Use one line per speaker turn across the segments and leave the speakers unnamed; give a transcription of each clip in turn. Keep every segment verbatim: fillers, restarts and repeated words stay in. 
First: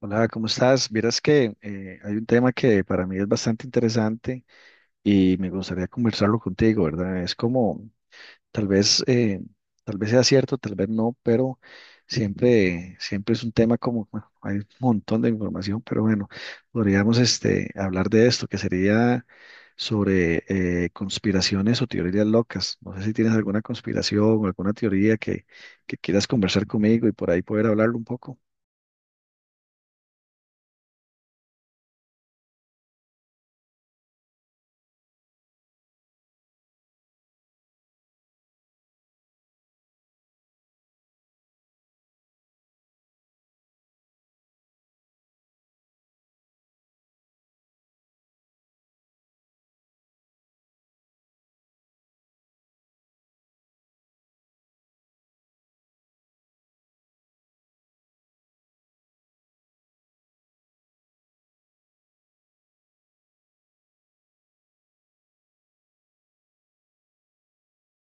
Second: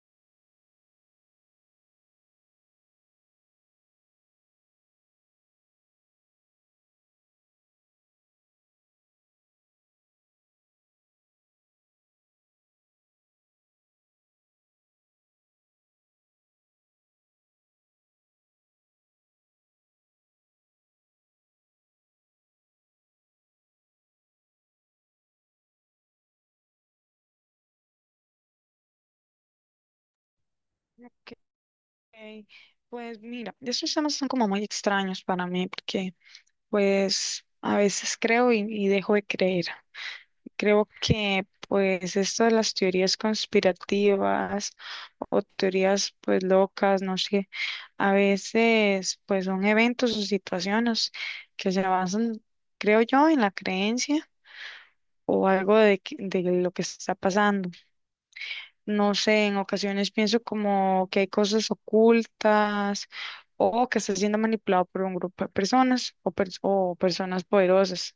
Hola, ¿cómo estás? Vieras que eh, hay un tema que para mí es bastante interesante y me gustaría conversarlo contigo, ¿verdad? Es como, tal vez, eh, tal vez sea cierto, tal vez no, pero siempre, siempre es un tema como, bueno, hay un montón de información, pero bueno, podríamos este, hablar de esto, que sería sobre eh, conspiraciones o teorías locas. No sé si tienes alguna conspiración o alguna teoría que, que quieras conversar conmigo y por ahí poder hablarlo un poco.
Ok. Pues mira, estos temas son como muy extraños para mí porque pues a veces creo y, y dejo de creer. Creo que pues esto de las teorías conspirativas o teorías pues locas, no sé, a veces pues son eventos o situaciones que se basan, creo yo, en la creencia o algo de, que- de lo que está pasando. No sé, en ocasiones pienso como que hay cosas ocultas o que está siendo manipulado por un grupo de personas o, pers- o personas poderosas.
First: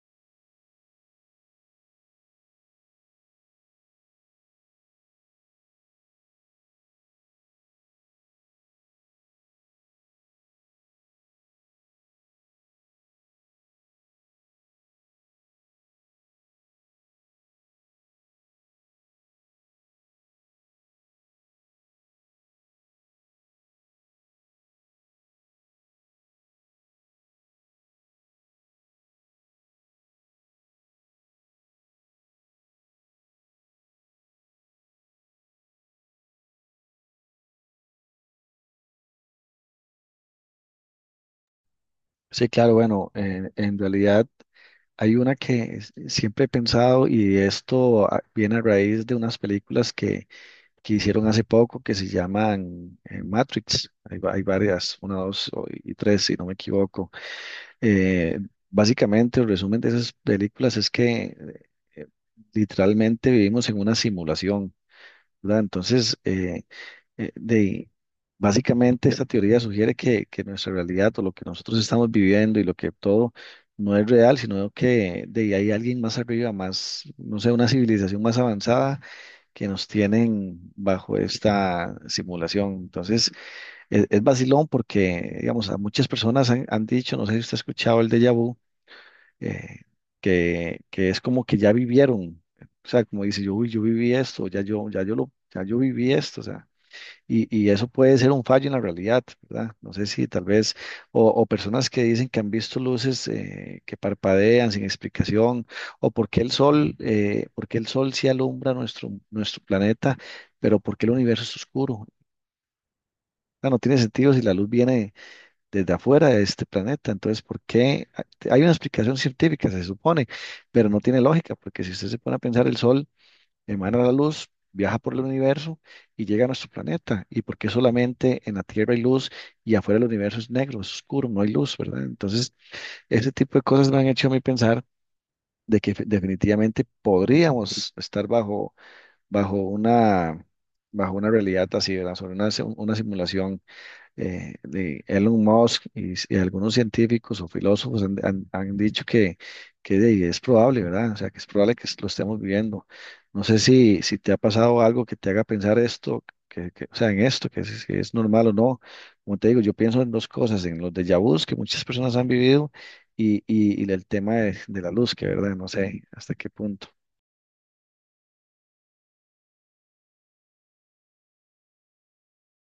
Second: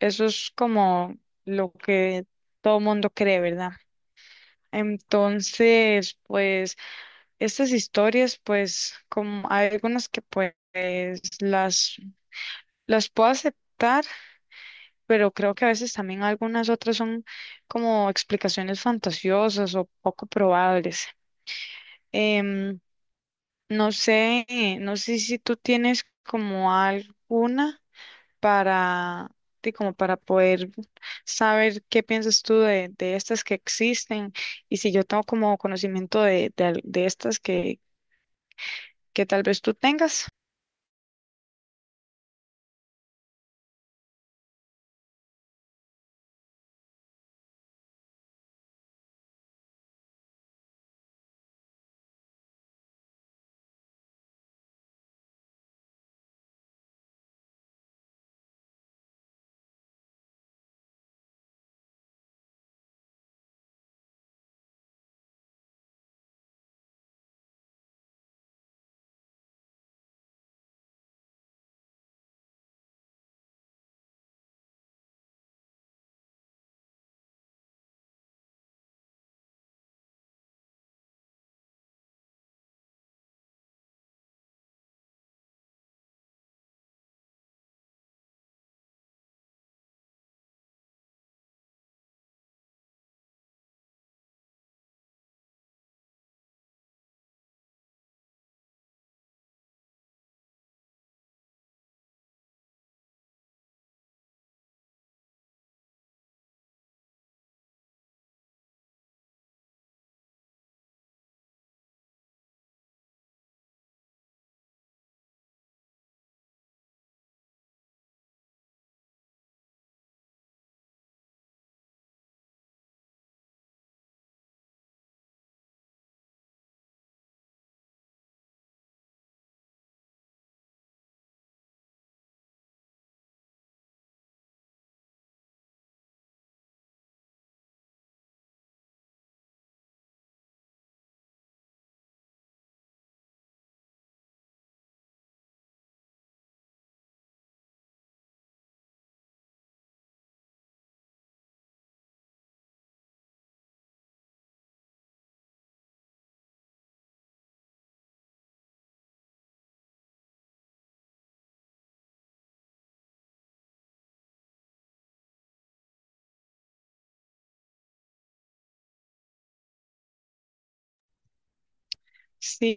Eso es como lo que todo mundo cree, ¿verdad? Entonces, pues estas historias, pues como hay algunas que pues las, las puedo aceptar, pero creo que a veces también algunas otras son como explicaciones fantasiosas o poco probables. Em, No sé, no sé si tú tienes como alguna para ti, como para poder saber qué piensas tú de, de estas que existen y si yo tengo como conocimiento de, de, al- de estas que, que tal vez tú tengas.
Sí, claro, bueno, en, en realidad hay una que s- siempre he pensado y esto ah, viene a raíz de unas películas que, que hicieron hace poco que se llaman eh, Matrix. Hay, va- hay varias, una, dos o- y tres, si no me equivoco. Eh, Básicamente, el resumen de esas películas es que eh, literalmente vivimos en una simulación, ¿verdad? Entonces, eh, eh, de, básicamente esta teoría sugiere que, que nuestra realidad o lo que nosotros estamos viviendo y lo que todo no es real, sino que de ahí hay alguien más arriba, más, no sé, una civilización más avanzada que nos tienen bajo esta simulación. Entonces, es, es vacilón porque, digamos, a muchas personas han, han dicho, no sé si usted ha escuchado el déjà vu, eh, que, que es como que ya vivieron. O sea, como dice yo, uy, yo viví esto, ya yo, ya yo lo, ya yo viví esto, o sea, y, y eso puede ser un fallo en la realidad, ¿verdad? No sé si tal vez, o, o personas que dicen que han visto luces eh, que parpadean sin explicación, o por qué el sol, eh, por qué el sol sí alumbra nuestro, nuestro planeta, pero por qué el universo es oscuro. Ah, no tiene sentido si la luz viene desde afuera de este planeta. Entonces, ¿por qué? Hay una explicación científica, se supone, pero no tiene lógica, porque si usted se pone a pensar, el sol emana la luz, viaja por el universo y llega a nuestro planeta. ¿Y por qué solamente en la Tierra hay luz y afuera el universo es negro, es oscuro, no hay luz, ¿verdad? Entonces, ese tipo de cosas me han hecho a mí pensar de que fe- definitivamente podríamos estar bajo, bajo una, bajo una realidad así, ¿verdad? Sobre una, si- una simulación eh, de Elon Musk y, s- y algunos científicos o filósofos han, han- han dicho que, que de- es probable, ¿verdad? O sea, que es probable que lo estemos viviendo. No sé si, si te ha pasado algo que te haga pensar esto, que, que- o sea, en esto, que si, si es normal o no. Como te digo, yo pienso en dos cosas, en los déjà vus que muchas personas han vivido y, y, y el tema de, de la luz, que, ¿verdad? No sé hasta qué punto.
Sí,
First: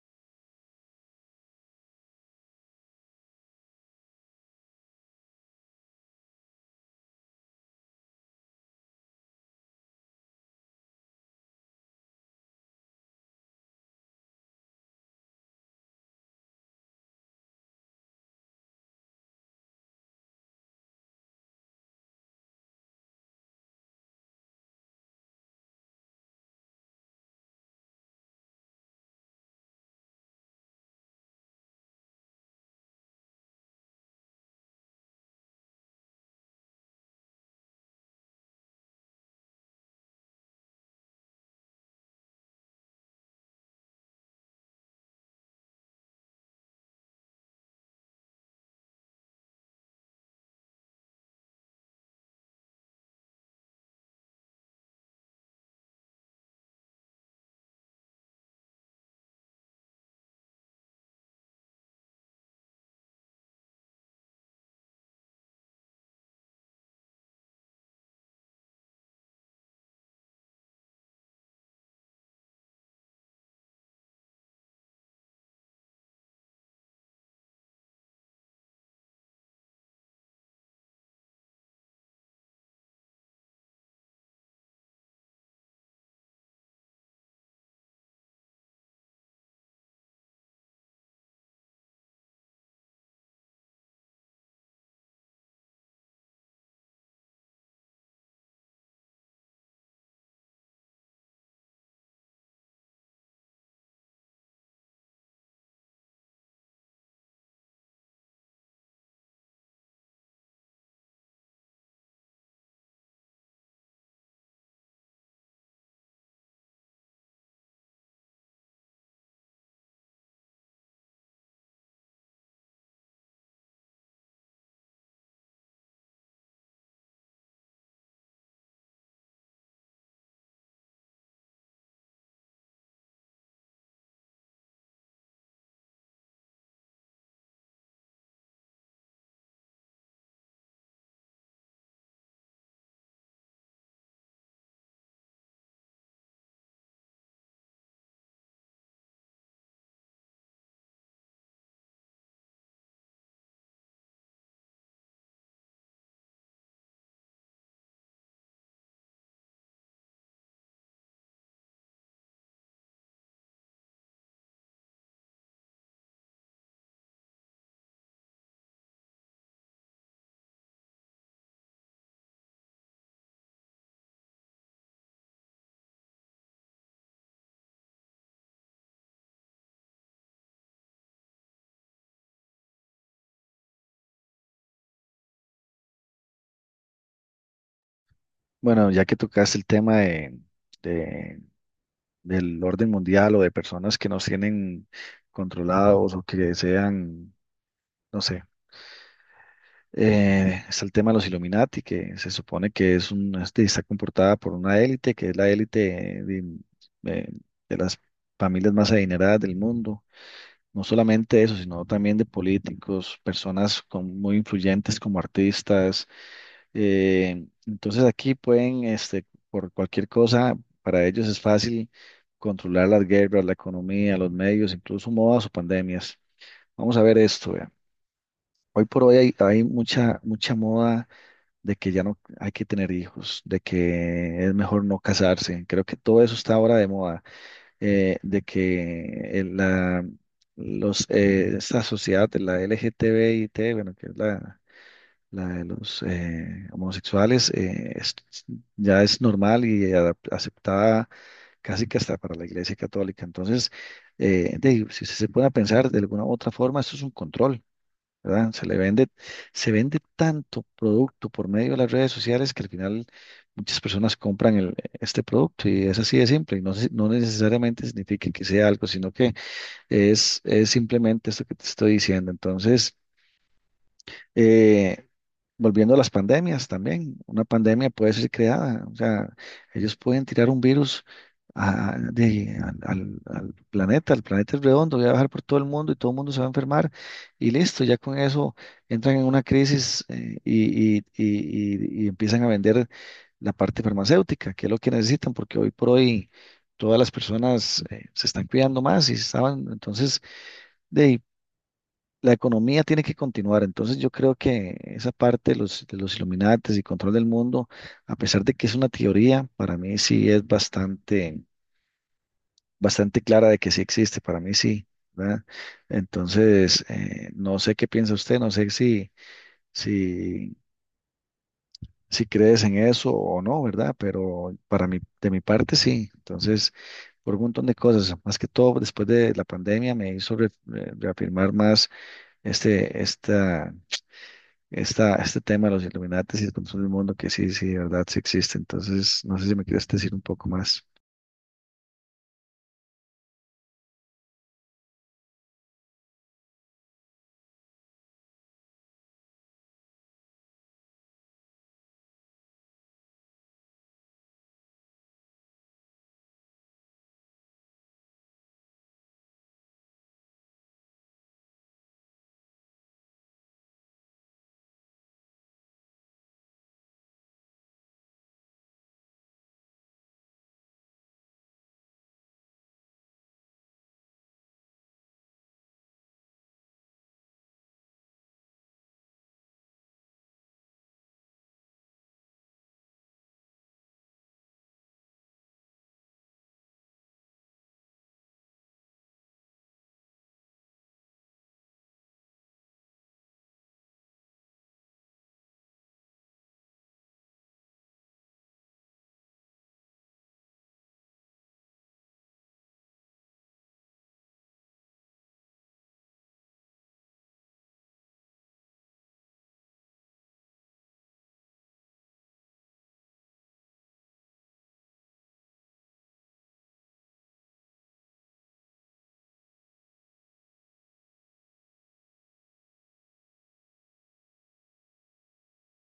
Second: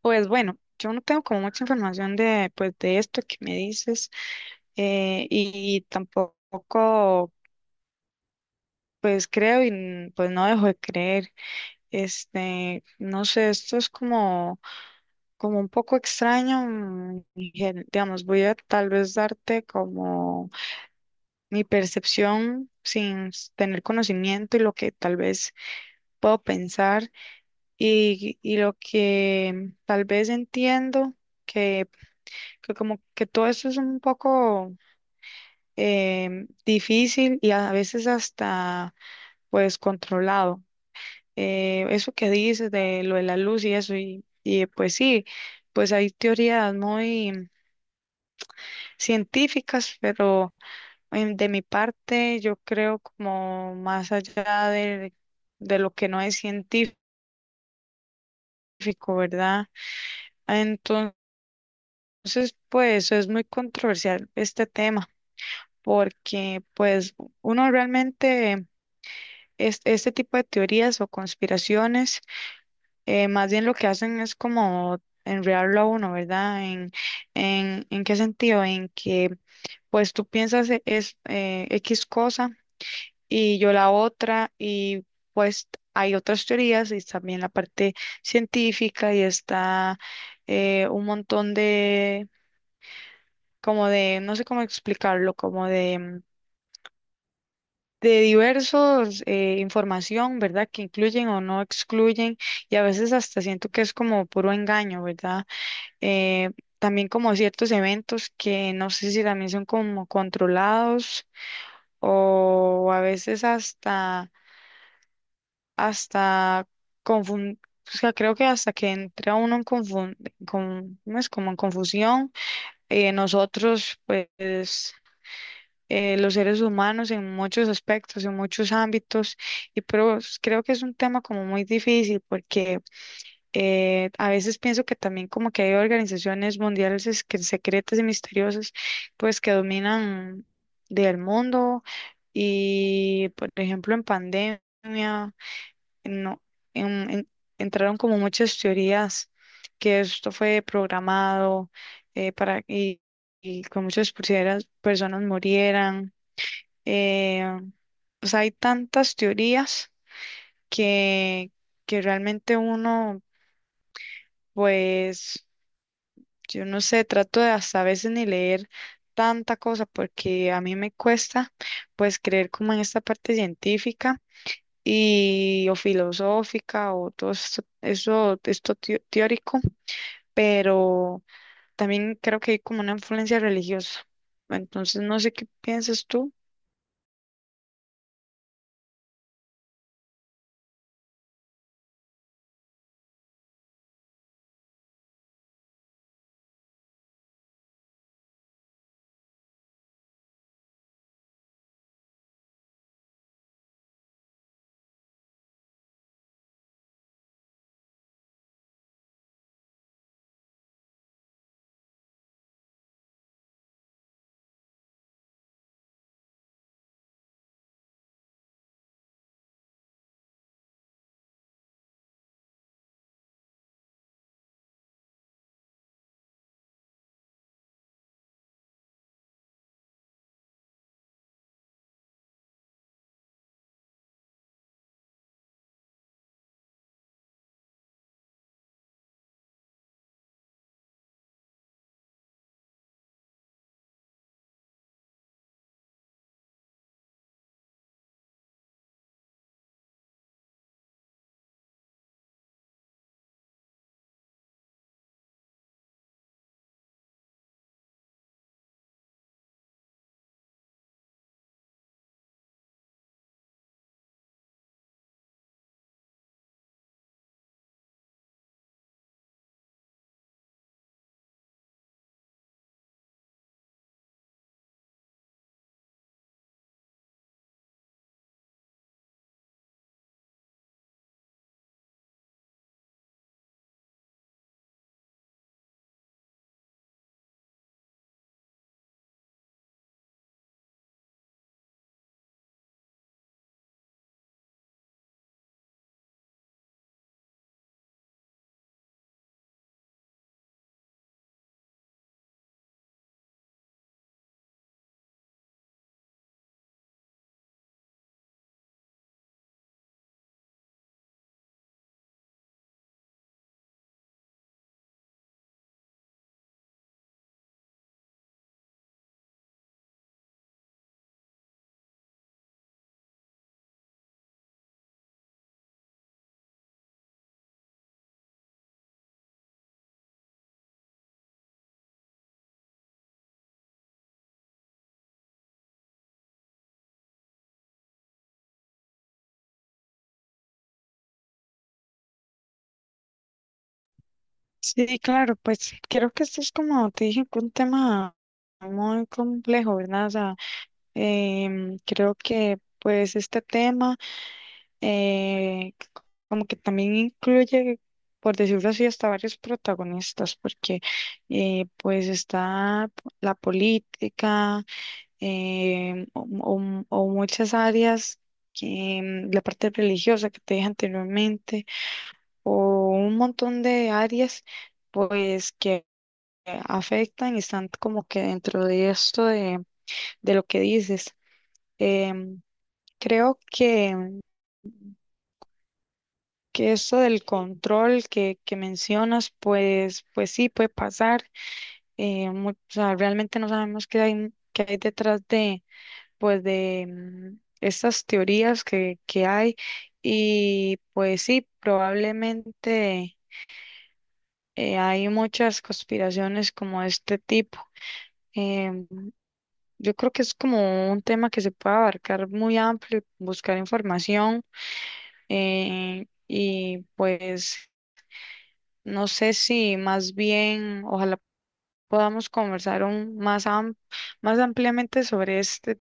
pues bueno, yo no tengo como mucha información de, pues, de esto que me dices eh, y tampoco pues creo y pues no dejo de creer. Este, no sé, esto es como como un poco extraño. Mm, gen- digamos, voy a tal vez darte como mi percepción sin s- tener conocimiento y lo que tal vez puedo pensar y, y lo que tal vez entiendo, que, que como que todo esto es un poco em, difícil y a veces hasta pues controlado. Eh, eso que dices de lo de la luz y eso, y, y pues sí, pues hay teorías muy científicas, pero em, de mi parte yo creo como más allá de, de lo que no es científico, ¿verdad? Entonces, pues es muy controversial este tema, porque pues uno realmente es, este tipo de teorías o conspiraciones, eh, más bien lo que hacen es como enredarlo a uno, ¿verdad? ¿En, en, en qué sentido? En que pues tú piensas e- es eh, X cosa. Y yo la otra, y pues hay otras teorías y también la parte científica y está eh, un montón de, como de, no sé cómo explicarlo, como de, mm, de diversos eh, información, ¿verdad? Que incluyen o no excluyen y a veces hasta siento que es como puro engaño, ¿verdad? Eh, También como ciertos eventos que no sé si también son como controlados o a veces hasta hasta confun- o sea, creo que hasta que entra uno en confun- con- ¿cómo es? Como en confusión. Eh, nosotros, pues, eh, los seres humanos en muchos aspectos, en muchos ámbitos, y pero s- creo que es un tema como muy difícil porque eh, a veces pienso que también como que hay organizaciones mundiales es que- secretas y misteriosas, pues, que dominan del mundo y, por ejemplo, en pandemia no, en- en- entraron como muchas teorías que esto fue programado eh, para y, y que muchas personas, personas murieran. eh, o sea, hay tantas teorías que, que realmente uno, pues, yo no sé, trato de hasta a veces ni leer tanta cosa porque a mí me cuesta, pues, creer como en esta parte científica. Y o filosófica o todo esto, eso, esto teo- teórico, pero también creo que hay como una influencia religiosa. Entonces, no sé qué piensas tú.
Bueno, ya que tocaste el tema de, del orden mundial o de personas que nos tienen controlados o que sean, no sé. Eh, está el tema de los Illuminati, que se supone que es un, este, está comportada por una élite, que es la élite de, eh, de las familias más adineradas del mundo. No solamente eso, sino también de políticos, personas con- muy influyentes como artistas, eh, entonces aquí pueden, este, por cualquier cosa, para ellos es fácil controlar las guerras, la economía, los medios, incluso modas o pandemias. Vamos a ver esto, vea. Hoy por hoy hay, hay mucha, mucha moda de que ya no hay que tener hijos, de que es mejor no casarse. Creo que todo eso está ahora de moda, eh, de que el- la, los, eh, esta sociedad de la LGTBIT, bueno, que es la la de los eh, homosexuales, eh, es- ya es normal y adap- aceptada casi que hasta para la Iglesia Católica. Entonces, eh, de- si se pone a pensar de alguna u otra forma, esto es un control, ¿verdad? Se le vende, se vende tanto producto por medio de las redes sociales que al final muchas personas compran el- este producto y es así de simple. Y no, se- no necesariamente significa que sea algo, sino que es, es simplemente esto que te estoy diciendo. Entonces, eh, volviendo a las pandemias también, una pandemia puede ser creada, o sea, ellos pueden tirar un virus a- de- al, al- al planeta, el planeta es redondo, voy a bajar por todo el mundo y todo el mundo se va a enfermar y listo, ya con eso entran en una crisis, eh, y, y- y- y- y empiezan a vender la parte farmacéutica, que es lo que necesitan, porque hoy por hoy todas las personas eh, se están cuidando más y estaban, entonces la economía tiene que continuar. Entonces yo creo que esa parte de los, de los Illuminates y control del mundo, a pesar de que es una teoría, para mí sí es bastante, bastante clara de que sí existe, para mí sí, ¿verdad? Entonces, eh, no sé qué piensa usted, no sé si, si, si crees en eso o no, ¿verdad? Pero para mí, de mi parte sí. Entonces, por un montón de cosas, más que todo después de la pandemia me hizo re- re- reafirmar más este, esta esta, este tema de los iluminatis y el control del mundo, que sí, sí, de verdad, sí existe. Entonces, no sé si me quieres decir un poco más.
Sí, claro, pues creo que esto es como te dije, un tema muy complejo, ¿verdad? O sea, em, creo que pues este tema eh, como que también incluye, por decirlo así, hasta varios protagonistas, porque eh, pues está la política eh, o, o- o muchas áreas, que, mm, la parte religiosa que te dije anteriormente, o un montón de áreas, pues que afectan y están como que dentro de esto de, de lo que dices. Em, Creo que que eso del control que, que mencionas, pues, pues sí, puede pasar. Eh, mu- o sea, realmente no sabemos qué hay, qué hay detrás de, pues, de mm, estas teorías que, que hay. Y pues sí, probablemente eh, hay muchas conspiraciones como de este tipo. Em, yo creo que es como un tema que se puede abarcar muy amplio, buscar información eh, y pues no sé si más bien, ojalá podamos conversar un- más, am- más ampliamente sobre este